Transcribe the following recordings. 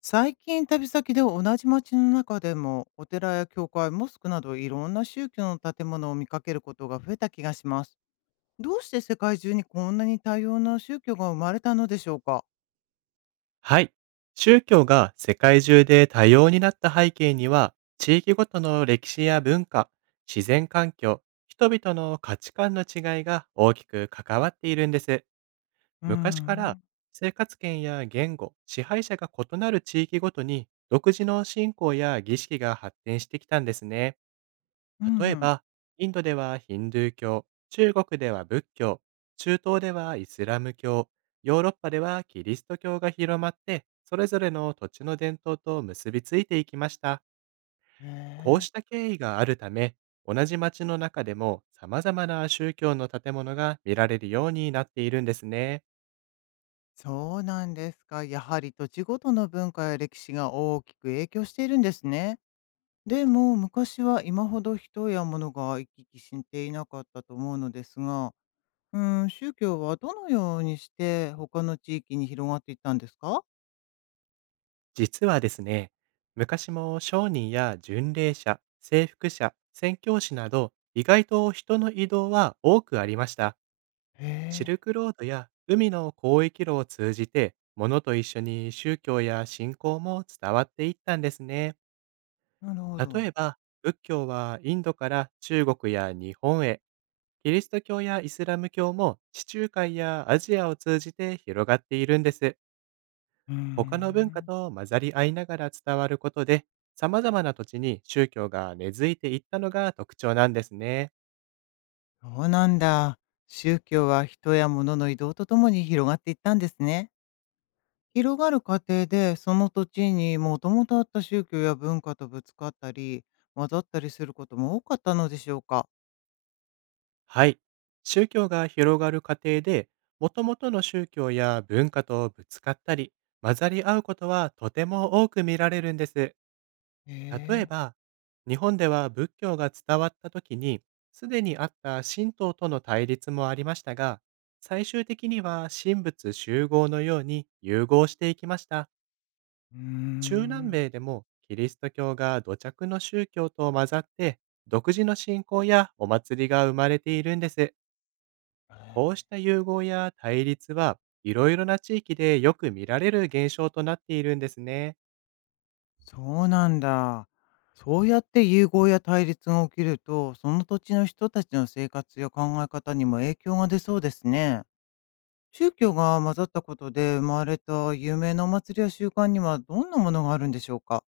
最近旅先で同じ街の中でもお寺や教会モスクなどいろんな宗教の建物を見かけることが増えた気がします。どうして世界中にこんなに多様な宗教が生まれたのでしょうか？はい。宗教が世界中で多様になった背景には、地域ごとの歴史や文化、自然環境、人々の価値観の違いが大きく関わっているんです。うー昔からん。生活圏や言語、支配者が異なる地域ごとに独自の信仰や儀式が発展してきたんですね。うん例うえん。ば、インドではヒンドゥー教、中国では仏教、中東ではイスラム教、ヨーロッパではキリスト教が広まって、それぞれの土地の伝統と結びついていきました。へこうえ。した経緯があるため、同じ町の中でも様々な宗教の建物が見られるようになっているんですね。そうなんですか。やはり土地ごとの文化や歴史が大きく影響しているんですね。でも昔は今ほど人や物が行き来していなかったと思うのですが、宗教はどのようにして他の地域に広がっていったんですか？実はですね、昔も商人や巡礼者、征服者、宣教師など、意外と人の移動は多くありました。へシえ。ルクロードや海の交易路を通じて、物と一緒に宗教や信仰も伝わっていったんですね。なるほ例えど。ば、仏教はインドから中国や日本へ、キリスト教やイスラム教も地中海やアジアを通じて広がっているんです。うー他の文化ん。と混ざり合いながら伝わることで、様々な土地に宗教が根付いていったのが特徴なんですね。そうなんだ。宗教は人や物の移動とともに広がっていったんですね。広がる過程で、その土地にもともとあった宗教や文化とぶつかったり、混ざったりすることも多かったのでしょうか？はい。宗教が広がる過程で、もともとの宗教や文化とぶつかったり、混ざり合うことはとても多く見られるんです。へ例ええ。ば、日本では仏教が伝わった時に、すでにあった神道との対立もありましたが、最終的には神仏集合のように融合していきました。うー中南ん。米でもキリスト教が土着の宗教と混ざって、独自の信仰やお祭りが生まれているんです。こうした融合や対立は、いろいろな地域でよく見られる現象となっているんですね。そうなんだ。そうやって融合や対立が起きると、その土地の人たちの生活や考え方にも影響が出そうですね。宗教が混ざったことで生まれた有名なお祭りや習慣にはどんなものがあるんでしょうか？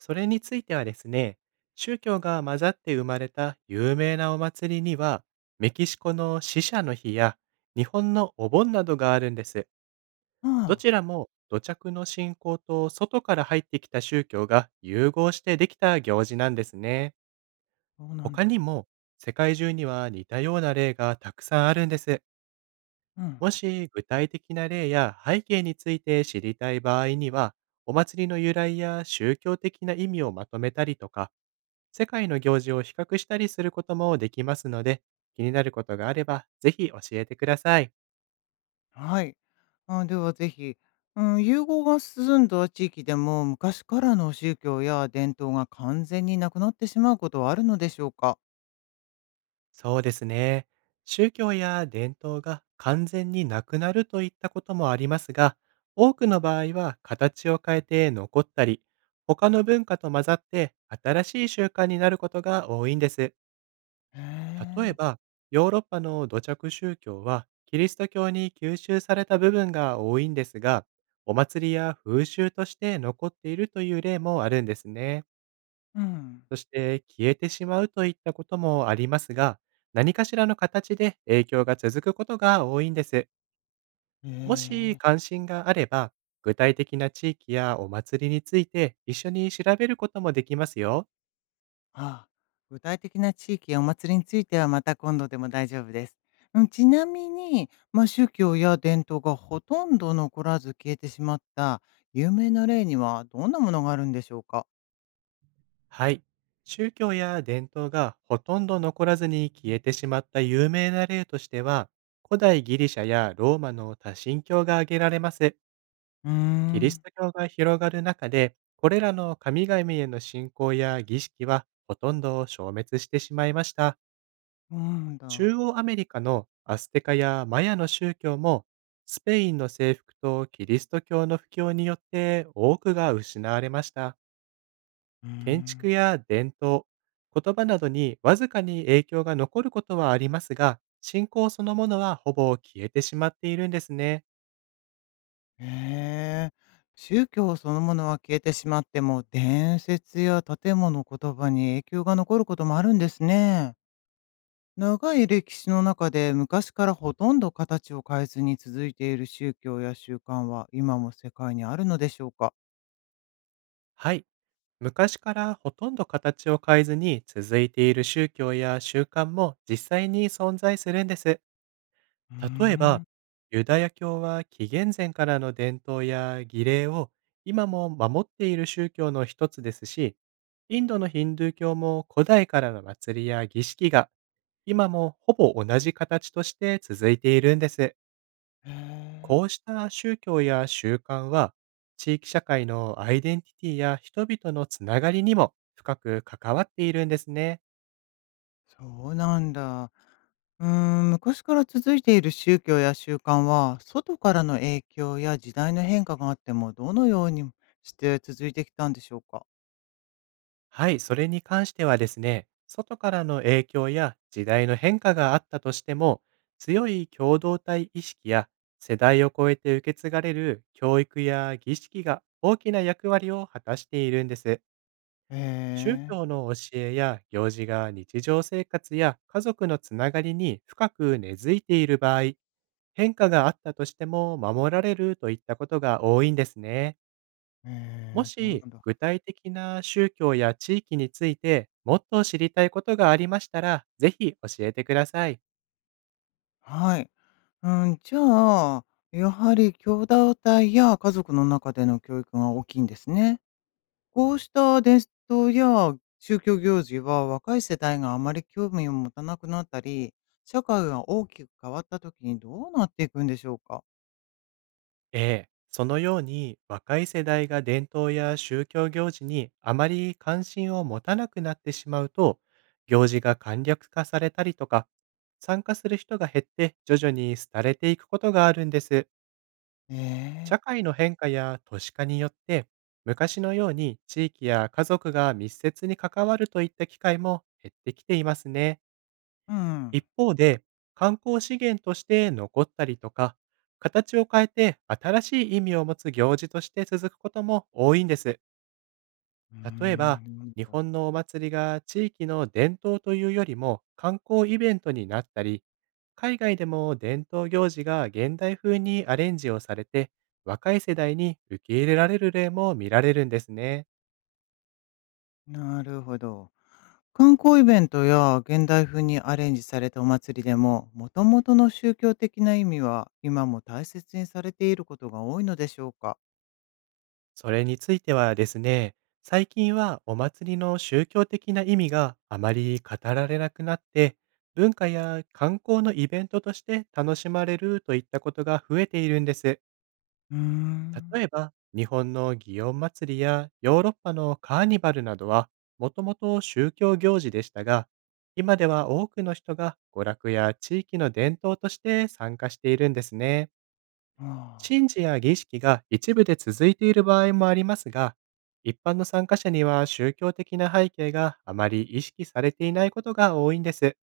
それについてはですね、宗教が混ざって生まれた有名なお祭りには、メキシコの死者の日や日本のお盆などがあるんです。あどあ、ちらも土着の信仰と外から入ってきた宗教が融合してできた行事なんですね。そうなん他にだ。も、世界中には似たような例がたくさんあるんです。うん。もし具体的な例や背景について知りたい場合には、お祭りの由来や宗教的な意味をまとめたりとか、世界の行事を比較したりすることもできますので、気になることがあればぜひ教えてください。はい。あ、ではぜひ。うん、融合が進んだ地域でも昔からの宗教や伝統が完全になくなってしまうことはあるのでしょうか？そうですね。宗教や伝統が完全になくなるといったこともありますが、多くの場合は形を変えて残ったり、他の文化と混ざって新しい習慣になることが多いんです。へ例ええ。ば、ヨーロッパの土着宗教は、キリスト教に吸収された部分が多いんですが、お祭りや風習として残っているという例もあるんですね。うん。そして、消えてしまうといったこともありますが、何かしらの形で影響が続くことが多いんです。へもしえ。関心があれば、具体的な地域やお祭りについて一緒に調べることもできますよ。ああ、具体的な地域やお祭りについてはまた今度でも大丈夫です。うん、ちなみに、宗教や伝統がほとんど残らず消えてしまった有名な例にはどんなものがあるんでしょうか？はい。宗教や伝統がほとんど残らずに消えてしまった有名な例としては、古代ギリシャやローマの多神教が挙げられます。うーキリスん、ト教が広がる中で、これらの神々への信仰や儀式はほとんど消滅してしまいました。なん中だ。央アメリカのアステカやマヤの宗教も、スペインの征服とキリスト教の布教によって多くが失われました。うー建ん。築や伝統、言葉などにわずかに影響が残ることはありますが、信仰そのものはほぼ消えてしまっているんですね。へえ。宗教そのものは消えてしまっても伝説や建物言葉に影響が残ることもあるんですね。長い歴史の中で昔からほとんど形を変えずに続いている宗教や習慣は今も世界にあるのでしょうか？はい。昔からほとんど形を変えずに続いている宗教や習慣も実際に存在するんです。うー例えん。ば、ユダヤ教は紀元前からの伝統や儀礼を今も守っている宗教の一つですし、インドのヒンドゥー教も古代からの祭りや儀式が今もほぼ同じ形として続いているんです。へえ、こうした宗教や習慣は、地域社会のアイデンティティや人々のつながりにも深く関わっているんですね。そうなんだ。うー昔から続いている宗教や習慣は、外からの影響や時代の変化があっても、どのようにして続いてきたんでしょうか。はい、それに関してはですね、外からの影響や時代の変化があったとしても、強い共同体意識や世代を超えて受け継がれる教育や儀式が大きな役割を果たしているんです。へ宗教え、の教えや行事が日常生活や家族のつながりに深く根付いている場合、変化があったとしても守られるといったことが多いんですね。へもえ、そうなんしだ。具体的な宗教や地域についてもっと知りたいことがありましたら、ぜひ教えてください。はい。うん、じゃあ、やはり兄弟や家族の中での教育が大きいんですね。こうした伝統や宗教行事は若い世代があまり興味を持たなくなったり、社会が大きく変わった時にどうなっていくんでしょうか？ええ、そのように若い世代が伝統や宗教行事にあまり関心を持たなくなってしまうと、行事が簡略化されたりとか、参加する人が減って徐々に廃れていくことがあるんです。え社え。会の変化や都市化によって、昔のように地域や家族が密接に関わるといった機会も減ってきていますね。うん。一方で、観光資源として残ったりとか、形を変えて新しい意味を持つ行事として続くことも多いんです。うー例えば、ん、なん日だ。本のお祭りが地域の伝統というよりも観光イベントになったり、海外でも伝統行事が現代風にアレンジをされて、若い世代に受け入れられる例も見られるんですね。なるほど。観光イベントや現代風にアレンジされたお祭りでも、もともとの宗教的な意味は今も大切にされていることが多いのでしょうか？それについてはですね、最近はお祭りの宗教的な意味があまり語られなくなって、文化や観光のイベントとして楽しまれるといったことが増えているんです。うーん。例えば、日本の祇園祭りやヨーロッパのカーニバルなどは、もともと宗教行事でしたが、今では多くの人が娯楽や地域の伝統として参加しているんですね。あ神事や儀式が一部で続いている場合もありますが、一般の参加者には宗教的な背景があまり意識されていないことが多いんです。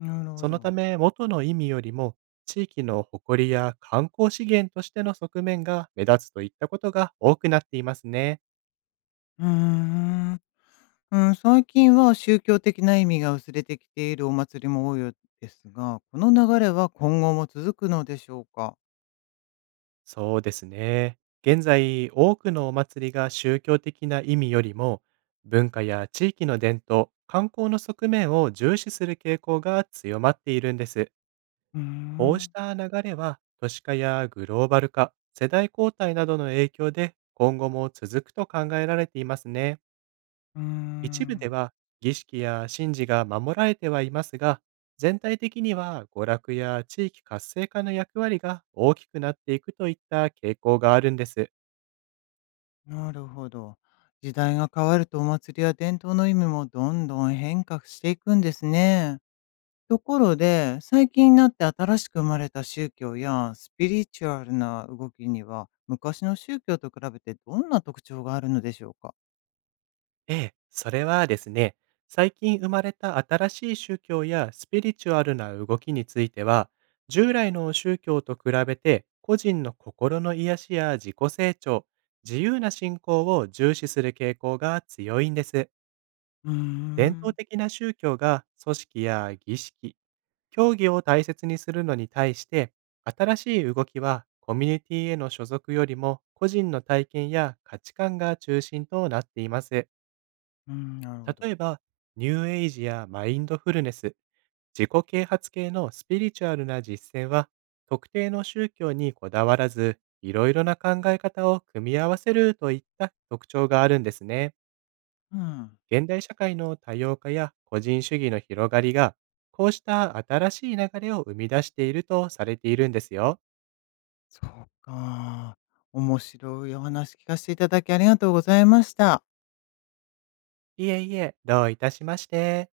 あ、なるほそのたど。め、元の意味よりも地域の誇りや観光資源としての側面が目立つといったことが多くなっていますね。うーん。うん、最近は宗教的な意味が薄れてきているお祭りも多いようですが、この流れは今後も続くのでしょうか？そうですね。現在、多くのお祭りが宗教的な意味よりも文化や地域の伝統、観光の側面を重視する傾向が強まっているんです。うーこうしん、た流れは、都市化やグローバル化、世代交代などの影響で今後も続くと考えられていますね。うー一部でん、は儀式や神事が守られてはいますが、全体的には娯楽や地域活性化の役割が大きくなっていくといった傾向があるんです。なるほど。時代が変わるとお祭りや伝統の意味もどんどん変化していくんですね。ところで、最近になって新しく生まれた宗教やスピリチュアルな動きには、昔の宗教と比べてどんな特徴があるのでしょうか？ええ、それはですね、最近生まれた新しい宗教やスピリチュアルな動きについては、従来の宗教と比べて個人の心の癒しや自己成長、自由な信仰を重視する傾向が強いんです。うー伝統ん、的な宗教が組織や儀式、教義を大切にするのに対して、新しい動きはコミュニティへの所属よりも個人の体験や価値観が中心となっています。うん、なるほど。例えば、ニューエイジやマインドフルネス、自己啓発系のスピリチュアルな実践は、特定の宗教にこだわらず、いろいろな考え方を組み合わせるといった特徴があるんですね。うん。現代社会の多様化や個人主義の広がりが、こうした新しい流れを生み出しているとされているんですよ。そうか。面白いお話聞かせていただきありがとうございました。いえいえ、どういたしまして。